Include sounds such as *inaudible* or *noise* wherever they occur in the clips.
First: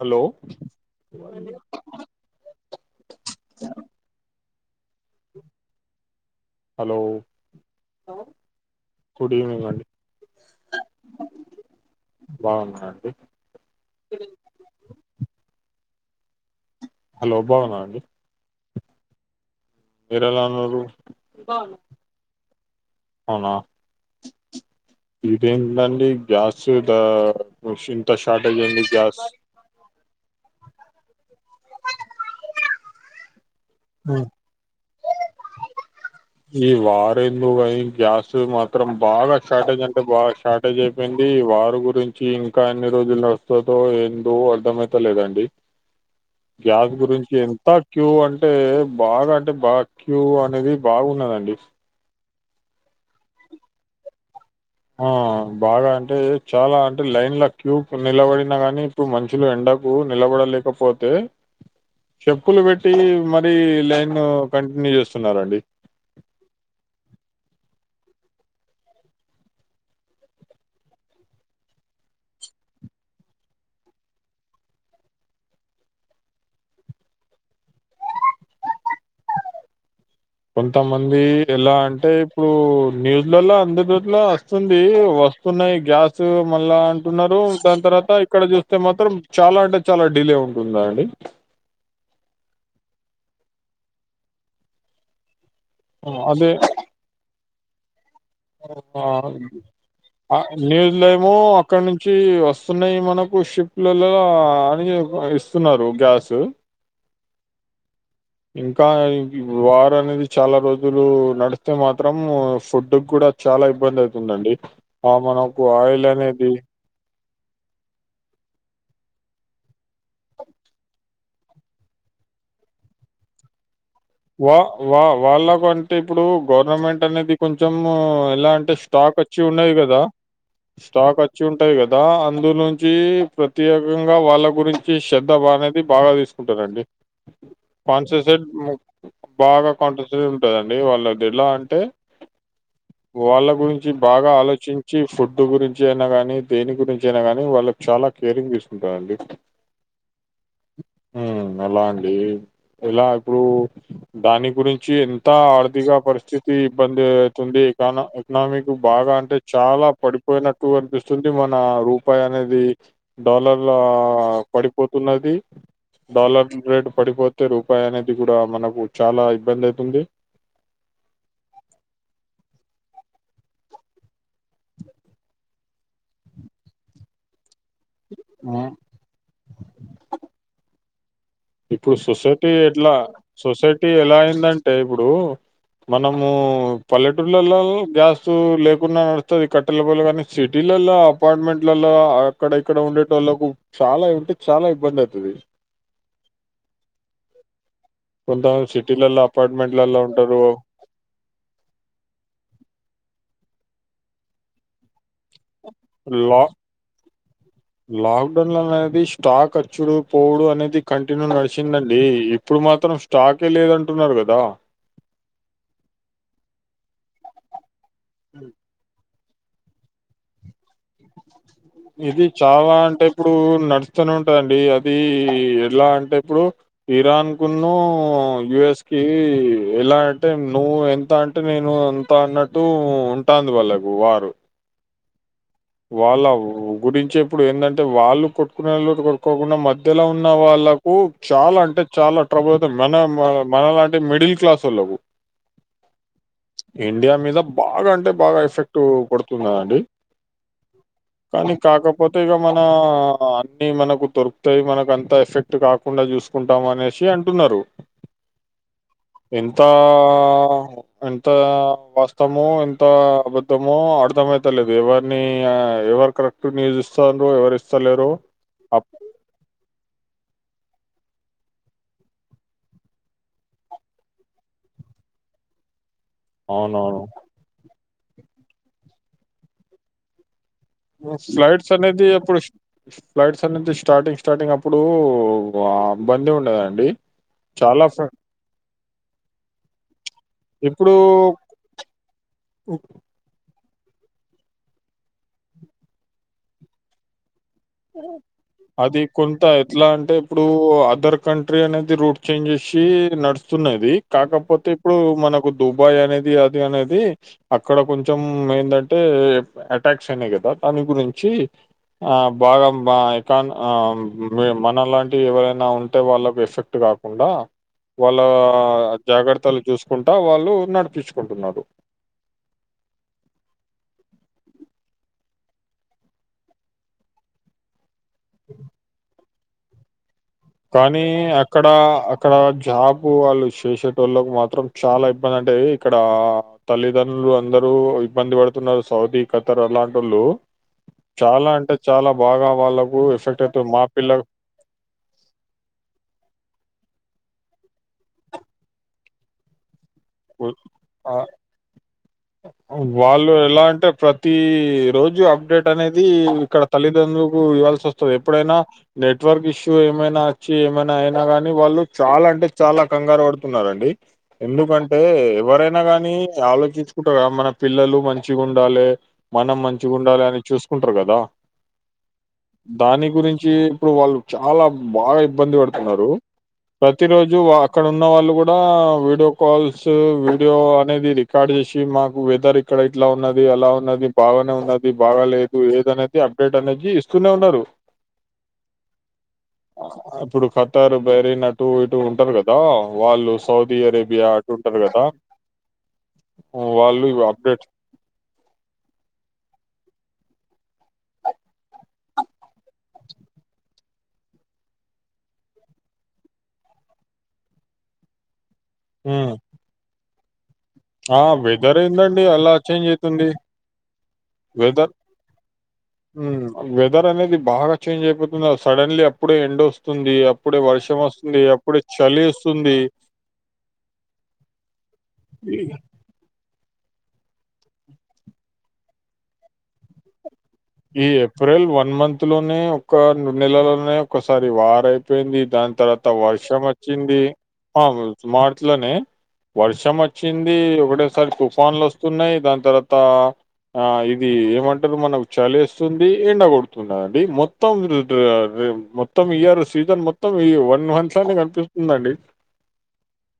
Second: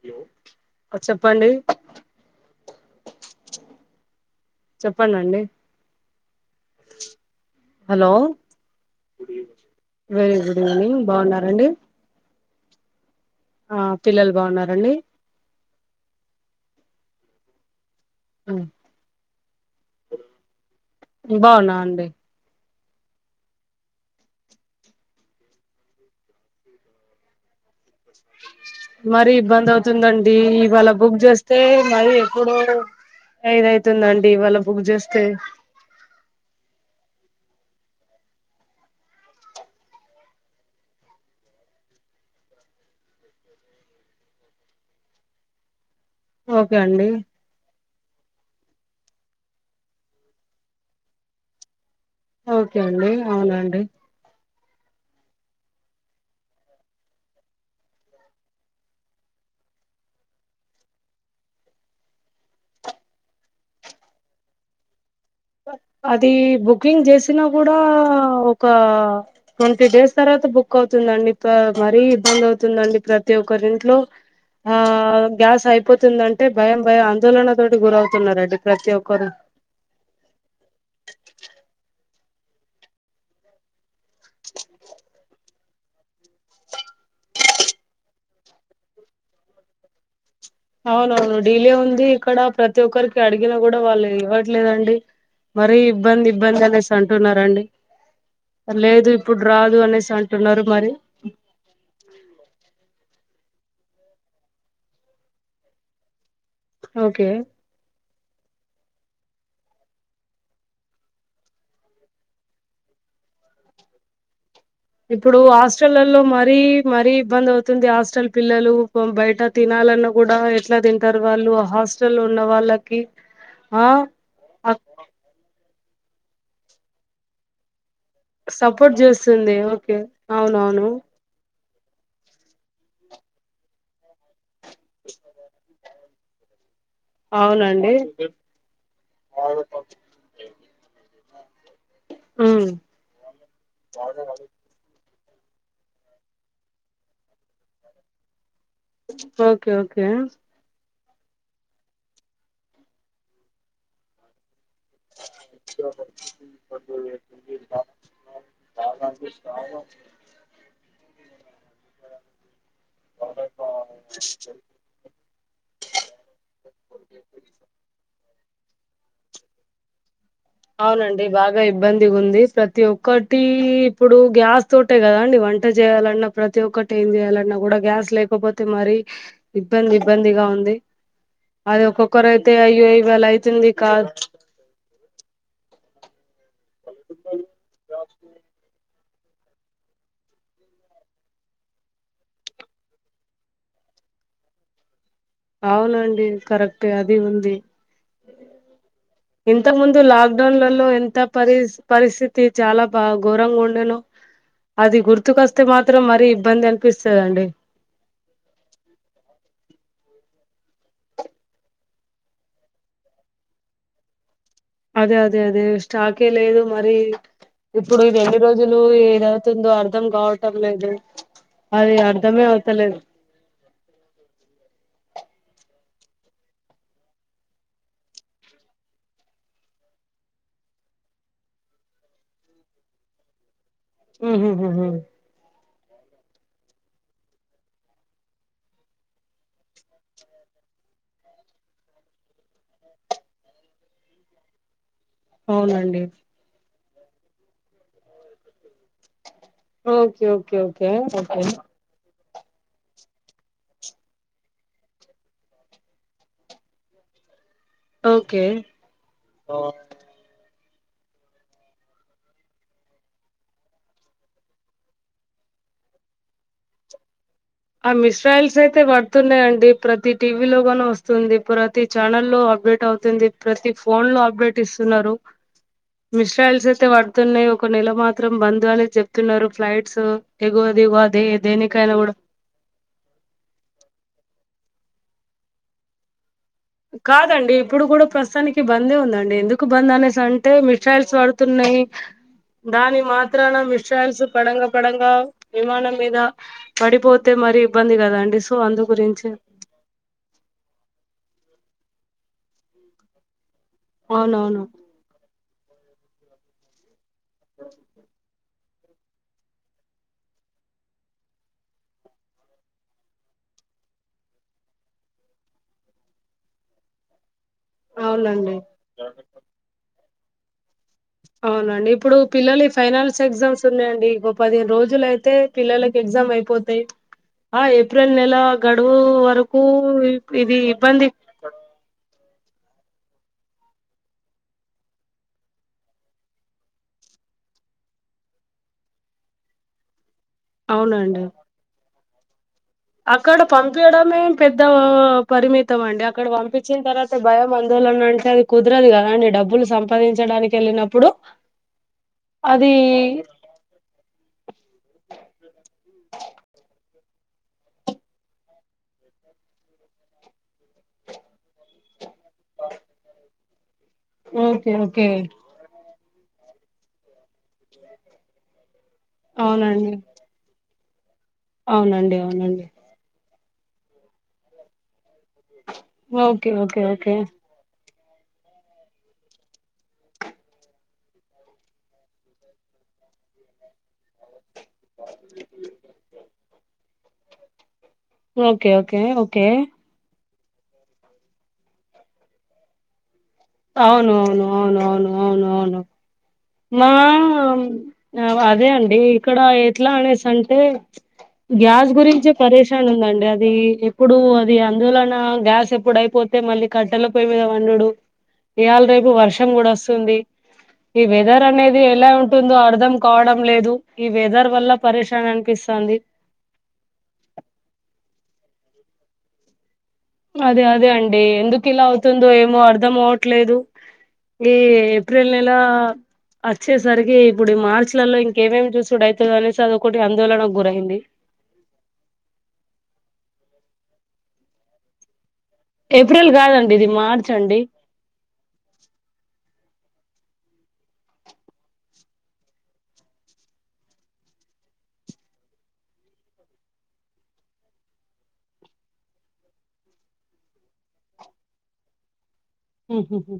Hello చెప్పండి చెప్పండి అండి హలో గుడ్ ఈవినింగ్ అండి వెరీ గుడ్ ఈవెనింగ్ బాగున్నారండి? బాగున్న అండి ఆ పిల్లలు బాగున్నరా అండి హలో బాగున్న అండి మ్ మీరేలా ఉన్నారు. బాగున్న అండి అవునా ఈ టైంలా అండి గ్యాస్ గిట *unintelligible* మరి ఇబ్బంది అవుతుందండి ఇవాళ బుక్ చేస్తే మాది ఎప్పుడో హ్మ్. ఐదవుతుందండి ఇవాళ బుక్ జేస్తె ఏందో గాని గ్యాస్ మాత్రం బాగా షార్టేజ్ అంటే బాగా షార్టేజ్ అయిపోయింది వార్ గురిం చి ఇంకా అన్ని రోజులు నడుస్తతో ఎందో అర్ధంమయితలేదండి ఓకే గ్యాస్ అండి గురించి ఎంత క్యూ అంటే బాగ అంటే బా క్యూ అనేది బాగున్నదండి. ఓకే అండి అవునండి ఆ బాగా అంటే చాలా అంటే లైన్ల క్యూ నిలబడిన గానీ ఇప్పుడు మన్షులు ఎండ కు నిలబడలేకపోతే చెప్పులు పెట్టి మరీ లైన్ కంటిన్యూ చేస్ అదీ బుకింగ్ చేసిన కూడా ఒక ట్వంటీ డేస్ తర్వాత బుక్ అవుతుందండి మరీ ఇబ్బంది అవుతుందండి ప్రతి ఒకరింట్లో ఆ గ్యాస్ అయిపోతుందంటే భయం భయం ఆందోళనతోటి గురవుతున్నరండి ప్రతి ఒక్కరు. కొంతమంది ఎలా అంటే ఇప్పుడు న్యూస్లలో అందరిట్ల వస్తుంది వస్తున్నాయి గ్యాస్ మళ్ళా అంటున్నారు దాని తర్వాత ఇక్కడ చూస్తే మాత్రం చాలా అంటే చాలా డిలే ఉం అవునవును డీలే ఉంది ఇక్కడ ప్రతి ఒక్కరికి అడిగినా కూడా వాళ్ళు ఇవ్వట్లేదండి మరీ ఆ! ఇబ్బంది ఇబ్బంది అనేసి అంటున్నారండి. లేదు ఇప్పుడు రాదు అనేసి ఆఁ అంటున్నారు మరి నీళ్ళేమో అక్కడ నుంచి వస్తున్నాయి మన కు షిప్లలో అని ఇస్తున్నారు గ్యాస్. ఓకే ఇంకా వారు అనేది చాలా రోజులు నడిస్తే మాత్రం ఫుడ్ కూడ చాలా ఇబ్బంది అవుతుందండి ఆ ఇప్పుడు మనకు ఆయిల్ హాస్టళ్లలో అనేది మరీ మరీ ఇబ్బంది అవుతుంది హాస్టల్ పిల్లలు బయట తినాలన్నా కూడా ఎట్లా తింటారు వాళ్ళు హాస్టల్ ఉన్న వాళ్ళకి ఆ వా వా వాళ్ళకు అంటే ఇప్పుడు గవర్నమెంట్ అనేది కొంచెం మో ఎలా అంటే సపోర్ట్ స్టాక్ వచ్చి చేస్తుంది ఉన్నది ఓకే కదా అవునవును స్టాక్ వచ్చి ఉం టది కదా అందు నుంచి ప్రత్యేకంగా వాళ్ళ గురించి శ్రద్ధ అనేది బాగా తీసుకుంటరండి అవున అండి బాగా కొంటసీ ఉంటదండి వాళ్ళకి ఎట్లా అం టే ఉమ్ వాళ్ళ గురించి బాగా ఆలోచించి, ఫుడ్ గురించి అయినా గానీ దేని గురించి అయినా గానీ వాళ్ళకి చాలా కేరింగ్ ఇస్తుం ఓకే ఓకే హ్మ్ అలా అండి ఎలా ఇప్పుడు దాని గురిం వచ్చి ఎంత ఆర్థిక పరిస్థితి ఇబ్బంది అయితుంది కనా ఎకనామిక్ బాగా అంటే చాలా పడిపోయినట్టు కనిపిస్తుంది మన రూపాయి అనేది డాలర్ల పడిపో పోతున్నది డాలర్ రేటు పడిపోతే రూపాయి అనేది కూడా దా మనకు చాలా ఇబ్బంది అయితుంది అవునండి బాగా ఇబ్బంది ఉంది ప్రతి ఒక్కటి ఇప్పుడు గ్యాస్ తోటే కదాండి వంట చేయాలన్నా ప్రతి ఒక్కటి ఏం చేయాలన్నా కూడా గ్యాస్ లేకపోతే మరి ఇబ్బంది ఇబ్బందిగా ఉంది అది ఇప్పుడు ఒక్కొక్కరు సొసైటీ అయితే అయ్యో ఎట్లా ఇవాళ అయితుంది సొసైటీ కా ఎలా అయిందంటే ఇప్పుడు మనము పల్లెటూర్లలో గ్యాస్ లేకున్నా తా కట్టలపోయిల కానీ సిటీలలో అపార్ట్మెంట్లలో అక్కడ ఇక్కడ ఉండేటోళ్లకు చాలా ఇ అంటే చాలా ఇబ్బంది ఐ అవునండి కరెక్ట్ గా అది ఉంది కొంత మంది సిట్ ఇంత ముందు లాక్ డౌన్లో లో ఎంత పరి పరిస్థితి చాలా బా ఘోరంగా ఉం ఉండెను అది గుర్తుకొస్తే మాత్రం మరీ లా ఇబ్బంది అనిపిస్తుందిండి లాక్డౌన్ లా అనేది స్టాక్ వచ్చుడు పోవుడు అనేది కంటిన్యూ నడిసిందండి ఇప్పుడు మాత్రం స్టాకే లేదంటున్నారు కదా అదే అదే అదే స్టాకే లేదు మరి ఇప్పుడు ఇది ఎన్ని రోజులు ఈడ తందో అర్ధం కావటం లేదు అది ఇది అర్ధమే చాలా అవుతలేదు అంటే ఇప్పుడు నడుస్తూనే ఉంటందండి అది ఎలా అంటే ఇప్పుడు ఇరాన్ కున్న యుఎస్ కి ఎలా అంటే నువ్వు ఎంత అంటే నేను ఎంత అన్నట్టు ఉంటాంది వాళ్ళ ఉహు హు హు వాళ్ళ గురించి ఇప్పుడు ఏందంటే వాళ్ళు కొట్టుకునే లో కొట్టుక్కకుండా మధ్యలో ఉన్న వాళ్ళు వాళ్లకు చాలా అంటే చాలా ట్రబుల్ అవుతుంది మన మన లాంటి మిడిల్ క్లాస్ ఓళ్ళలకు అవునండి ఇండియా మీద బాగా అంటే బాగా ఎఫెక్ట్ కొడుతున్నదండి ఓకే ఓకే ఓకే అత్తేగా మన అన్ని మనకు దొరుకుతాయి మనకు అంత ఎఫెక్ట్ కాకుండా చూసుకుంటాం అనేసి అంటున్నారు ఓకే ఎంత ఆ ఎంత వాస్తము ఎంత అబద్ధమో అర్ధమయితలేదు ఎవరి నీ ఎవరు కరెక్ట్ *unintelligible* ఇస్తాలు ఆ మిసైల్స్ అయితే పడుతున్నాయంండి ప్రతి టీవీ లోగానీ వస్తుంది ప్రతి ఛానల్ లో అప్డేట్ అవుతుంది ప్రతి ఫోన్ లో అప్డేట్ ఇస్తున్నారు మిసైల్స్ అయితే అవునవును పడుతున్నాయి ఒక నెల మాత్రం బంద్ అనే చెప్తున్నారు ఫ్లైట్స్ ఎగో అది ఇగో అది ఫ్లైట్స్ దేనికైనా అనేది కూడా అప్పుడు ఫ్లైట్స్ అన్నిది స్టార్టింగ్ స్టార్టింగ్ అప్పుడుఆ బందీ ఉండదండి కదా అండి ఇప్పుడు చాలా కూడా ఫ్ర- ప్రస్తుతానికి బందే ఉందండి ఎందుకు బంద్ అనేసి అంటే ఇప్పుడు మిసైల్స్ పడుతున్నాయి నాయి దాన్ని మాత్రాన మి మిసైల్స్ పడంగా పడంగా విమానం మీద పడిపో అది కొంత ఎట్లా అంటే ఇప్పుడు అదర్ కంట్రీ అనేది రూట్ చేంజ్ చేసి నడుస్తున్నది అవునవును కాకపోతే ఇప్పుడు మనకు దుబాయ్ అనేది అది అనేది అక్కడ కొంచెం ఏంటంటే అటాక్స్ అయినాయి కదా దాని గురించి ఆ బాగా మా ఎకాన్ మనలాంటి ఎవరైనా ఉంటే వాళ్ళకి ఎఫెక్ట్ కాకుండా వాళ్ళ అవునండి జాగ్రత్తలు చూసుకుంటా వాళ్ళు నడుపు అవునండి ఇప్పుడు పిల్లలి ఫైనాల్స్ ఎగ్జామ్స్ ఉన్నాయండి పదిహేను రోజులు అయితే పిల్లలకి ఎగ్జామ్ అయిపోతాయి ఆ ఏ ఏప్రిల్ నెల గడువు వరకు ఇది కానీ ఇబ్బంది అక్కడ ఆ క్కడ జాబు వాళ్ళు చేసేటోళ్ళకు మాత్రం చాలా ఇబ్బంది అంటే ఇక్కడా తల్లిదండ్రు లు అందరూ ఇబ్బంది పడుతున్నరు సౌదీ, ఖతర్ అలాంటోళ్ళు అవునండి చాలా అంటే చాలా బాగా వాళ్ళకు అక్కడ ఎఫెక్ట్ అవుతుంది. మా పిల్ల పంపియ్యడమేం పెద్ద పరిమిత్ మొత్తం అండి అక్కడ పంపించిన్తవాత భయం ఆందోళన అంటే అది కుదరదు గద అండి డబ్బులు సం సంపాదించడానికెళ్ళినప్పుడు ఆ వాళ్ళు ఎలా అంటే ప్రతి రోజు అప్డేట్ టనేది ఇక్కడ తల్లిదండ్రులకు ఇవ్వాల్సి వస్తది, ఎప్పుడైనా నెట్వర్క్ ఇష్యూ ఏమైనా అచ్చి ఏమైనా అయినా గాని వాళ్ళు చాలా అంటే చాలా కంగారు పడుతున్నరండి ఓకే ఎందుకంటే ఓకే ఎవరైనా గాని ఆలోచించు కుంటరు గదా మన పిల్లలు మంచిగుండాలే, మనం అవునండి మంచిగుండాలె అని చూసుకుంటారు గదా అవునండి అవునండి. చీ ఇప్పుడు వాళ్ళు చాలా బాగా ఇబ్బంది బడుతున్నరు ఓకే ఓకే ఓకే ప్రతిరోజు వా అక్కడున్న వాళ్ళు గూడా వీడియో కాల్స్, వీడియో అనేది రికార్డ్ చేసి టి మాకు వెదర్ ఇక్కడ ఇట్లా ఉన్నది, అలా ఉన్నది, బాగానే ఉన్నది, బాగాలేదు ఏదనేది అప్ డేట్ అనేది ఇస్తూనే ఉన్నరు. Okay okay okay Qatar, Bahrain అటూ ఇటూ ఉంటరు గదా వాళ్ళు సౌదీ అవును అరేబియా అవును అటు అవును ఉంటారు కదా అవును అవును అవును. మా వాళ్ళు ఇవి అప్డేట్ అదే అండి ఇక్కడ ఎట్లానేసి అంటే గ్యాస్ గురించే పరేషాన్ ఉందండి అదీ ఎప్పుడు అది అందోళన గ్యాస్ ఎప్పుడయిపోతే మళ్ళీ కట్టేల పోయి మీద వండుడు ఇయాల రేపు హ్మ్. వర్షం గూడ వస్తుంది ఈ ఆ వెదర్ అనేది ఎలా ఏందండి అలా ఉంటుందో చేంజ్ అర్ధం అవుతుంది కావడం లేదు, ఈ వెదర్ వల్ల పరేషాన్ అనిపిస్థాంది ఉమ్, వెదర్ అనేది బాగా చేంజ్ అయిపోతుంది సడన్లీ అప్పుడే ఎండోస్ అదే అదే అండి ఎందుకిలా చలి అవుతుందో ఏమో వస్తుంది అర్ధం అవట్లేదు ఈ ఏప్రిల్ నెలా అచ్చేసరికి ఇప్పుడు మార్చ్ లల్లో ఇంకేమేమ్ చూసుడయితదో అనేసి అదొకటి అందొళన ఈ ఏప్రిల్ వన్ మంత్ లోనే ఒక్క రెండు నెలలోనే ఒకసారి వారయిపోయింది. దాని తర్వాత ఏప్రిల్ వర్షం కాదండి ఇది వచ్చింది, మార్చ్ అండి ఆ మార్చ్ లోనే వర్ష్ షం వచ్చింది ఒకటేసారి తుఫాన్లోస్తున్నయి దాన్తర్వాత ఆ ఇదీ ఏమంటరు మనక్ చలేస్తుంది ఎండ కొడుతున్నదండి మొత్తం ర్ మొత్తం ఇయర్ సీజన్ మొత్తం ఈ వన్ మంత్ అనే కనిపిస్తుందండి ఉమ్ హ్ హ్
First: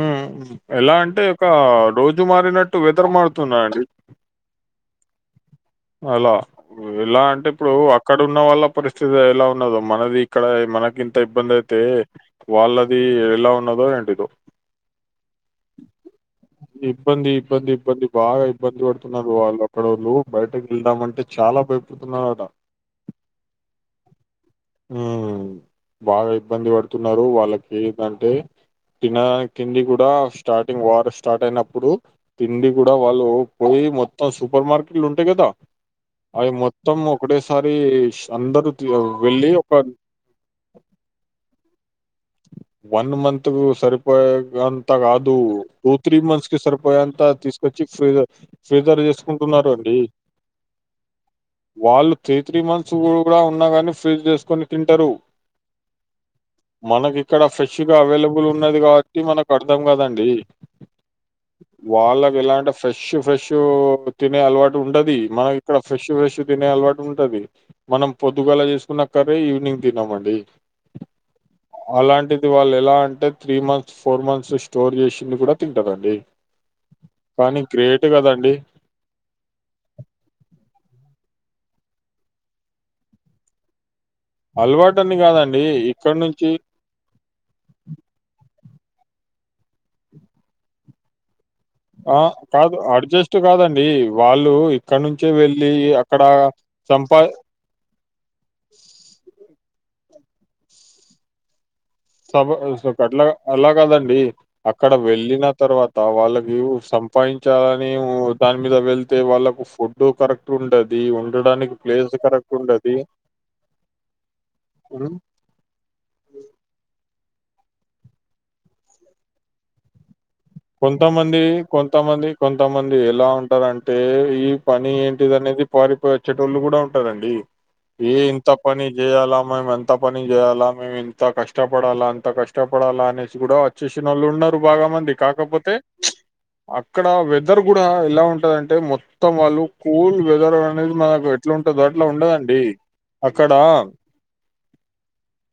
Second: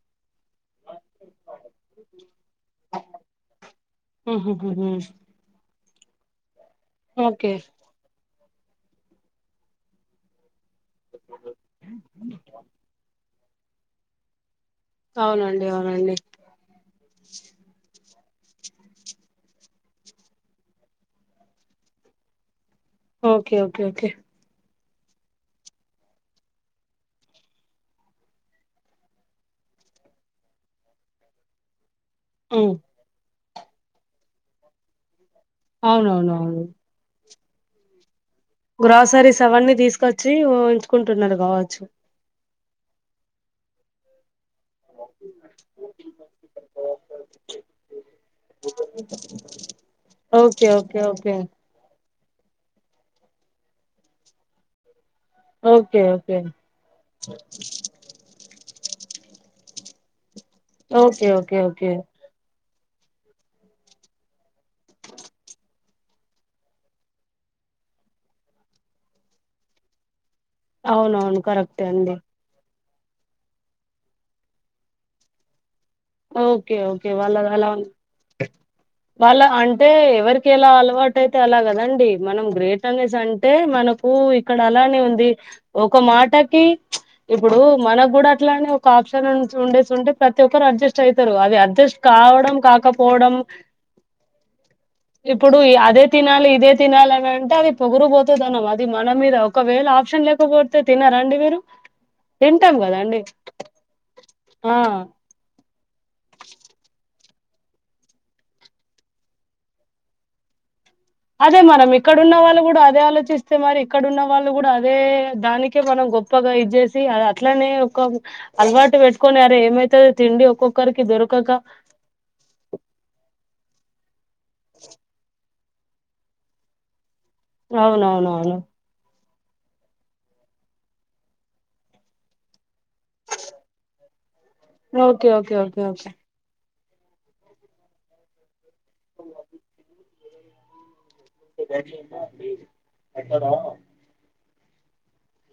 ఉమ్ ఎలా అంటే ఒకా రోజు మారినట్టు వెదర్ మారుతున్నదండి గుడ్ న్యూస్ అలా, ఎలా అంటే ఇప్పుడూ అక్కడున్ ఉన్న వాళ్ళ పరిస్థితి ఎలా ఉన్నదో మనది ఇక్కడ మనక్ గింత ఇబ్బందయితే వాళ్ళది ఎలా ఉన్నోదో ఎంటిదో అవునండి అవునండి ఇబ్బంది ఇబ్బంది ఇబ్బంది బాగా ఇబ్బంది బడుతున్నరు వాళ్ళు అక్కడోళ్ళు బయటకెళ్దామంటే చాలా భయపడుతున్నారట ఓకే ఓకే ఓకే ఉమ్ బాగా ఇబ్బంది పడుతున్నరూ, వాళ్ళకేంటంటే తినా తిండి గూడా స్టార్టింగ్ వార్ స్టార్టయినప్పుడు తిండి హ్మ్. గుడా వాళ్ళు పోయి మొత్తం సూపర్ మార్కెట్లు ఉంటయి గదా అవునవును అవును ఒకటే సారి గ్రాసరీస్ అవన్నీ దీసుకచ్చి వుంచుకుంటున్నడు గావచ్చు వన్ మంత్ కు సరిపోయే అంతా కాదు టూ త్రీ మంత్స్ కి సరిపోయే అంతా తీసుకొచ్చి ఫ్రీజర్ ఫ్రీజర్ చేసుకుంటు న్నారా అండి ఓకే ఓకే ఓకే వాళ్ళు త్రీ త్రీ మంత్స్ కూడా కూడా ఉన్నా గాని ఫ్రీజ్ చేసుకొని తింటారు ఓకే ఓకే మనకి ఇక్కడ ఫ్రెష్ గా అవైలబుల్ ఉన్నది కాబట్టి మనకు అర్ధం కదండి ఓకే ఓకే ఓకే ఓ అంటే ఫ్రెష్ ఫ్రెష్ తినే అలవాటు ఉంటది మనకి ఇక్కడ ఫ్రెష్ ఫ్రెష్ తినే అలవాటు ఉంటది మనం పొద్దుగాలా చేసుకున్న కర్రి ఈవినింగ్ తినమండి అవునవును కరెక్టే అండి అలాంటిది వాళ్ళు ఎలా అంటే three months four months store చేసింది కూడా తింటారండి ఓకే ఓకే వాళ్ళకు కానీ అలా ఉం గ్రేట్ కదండి వాళ్ళ అంటే ఎవరికి ఎలా అలవాటు అయితే అలాగా అదండి మనం గ్రేటర్నెస్ అంటే మనకు ఊ ఇక్కడ అలానే అలవాటని ఉంది కాదండి. ఒక ఇక్కడి నుంచి మాటకి ఇప్పుడు మనకు కూడా అట్లానే ఒక ఆప్షన్ ఉండేసి ఉంటే ప్రతి ఒక్కరు అడ్జెస్ట్ అవుతారు అది అడ్జెస్ట్ ఆ! కావడం కాదు కాకపోవడం అడ్జస్ట్ కాదండి. వాళ్ళు ఇక్కడి నుంచే ఇప్పుడు వెళ్ళి అదే అక్కడ తినాలి ఇదే సంపా తినాలని అంటే అది పొగురు పోతు తనం అది మన మీద ఒకవేళ ఆ క్షన్ లేకపోతే తిన్నారా అండి మీరు తింటాం సభకు కదండి అట్లా అలాగదండి ఆ అక్కడ వెళ్ళిన తర్వాత వాళ్ళకి సంపాదించాలని దాని మీద వెళ్తే వాళ్ళకు ఫుడ్ కరెక్ట్ ఉండది అదే ఉండడానికి మనం ప్లేస్ ఇక్కడన్న కరెక్ట్ వాళ్ళు కూడా ఉండది. అదే ఆలోచిస్తే మరి ఇక్కడున్న వాళ్ళు కూడా అదే హ్మ్. దానికే మనం గొప్పగా ఇదిచ్చేసి అది అట్లనే ఒక అలవాటు పెట్టుకొని అరే ఏమైతది తిండి ఒక్కొక్కరికి కొంతమంది దొరకక కొంతమంది కొంతమంది ఎలా ఉంటారంటే ఇ పని ఏంటిది అనేది పారిపోచ్చేటోళ్ళు కూడా ఉంటారండి ఏ ఇంత అవునవునవును పని చేయాల మేము ఎంత పని చేయాలా మేము ఎంత కష్టపడాలా అంత కష్టపడాలా అనేసి కూడా వచ్చేసిన వాళ్ళు ఉన్నారు తు భాగమండి ఓకే ఓకే ఓకే ఓకే అక్కడ వెదర్ కూడా ఎలా ఉంటుందంటే మొత్తం వాళ్ళు కూల్ వెదర్ అనేది మన ఎట్లా ఉంటదో దోట్లో ఉండదండి అక్కడ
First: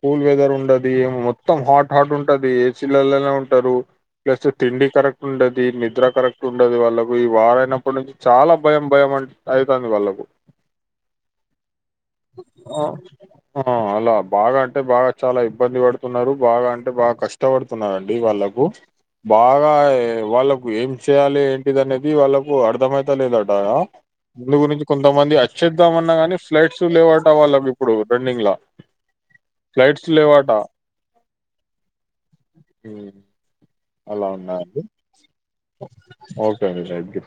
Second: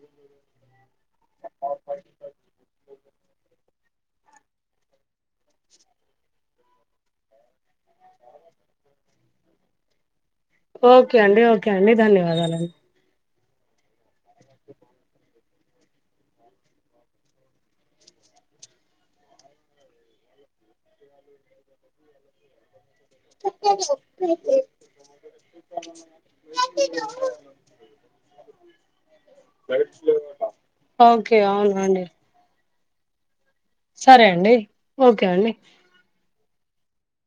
కూల్ వెదర్ ఉండది మొత్తం హాట్ హాట్ ఉంటది ఏసీలలోనే ఉంటారు ప్లస్ తిండి కరెక్ట్ ఉండది నిద్ర కరెక్ట్ ఉండదు వాళ్ళకు ఈ వారయినప్పటి నుంచి చాలా భయం భయం అంట ఐకాన్ వాళ్ళకు ఓకే అండి ఓకే అండి ధన్యవాదాలండి ఆ, ఆ అలా బాగా అంటే బాగా చాలా ఇబ్బంది పడుతున్నారు బాగా అంటే బాగా కష్టపడుతున్నండి వాళ్ళ కు బాగా వాళ్ళకు ఏం చేయాలి ఏంటిది అనేది వాళ్ళకు అర్థమయి తనేది ఏటయా ముందు గురించి కొంతమంది వచ్చేద్దామన్నా గాని ఫ్లట్స్ లేవంటా వాళ్ళ ఇప్పుడు రన్నింగ్ లా ఓకే అవును అండి హమ్ సరే అండి ఓకే అండి ఓకే అండి థ్యాంక్యా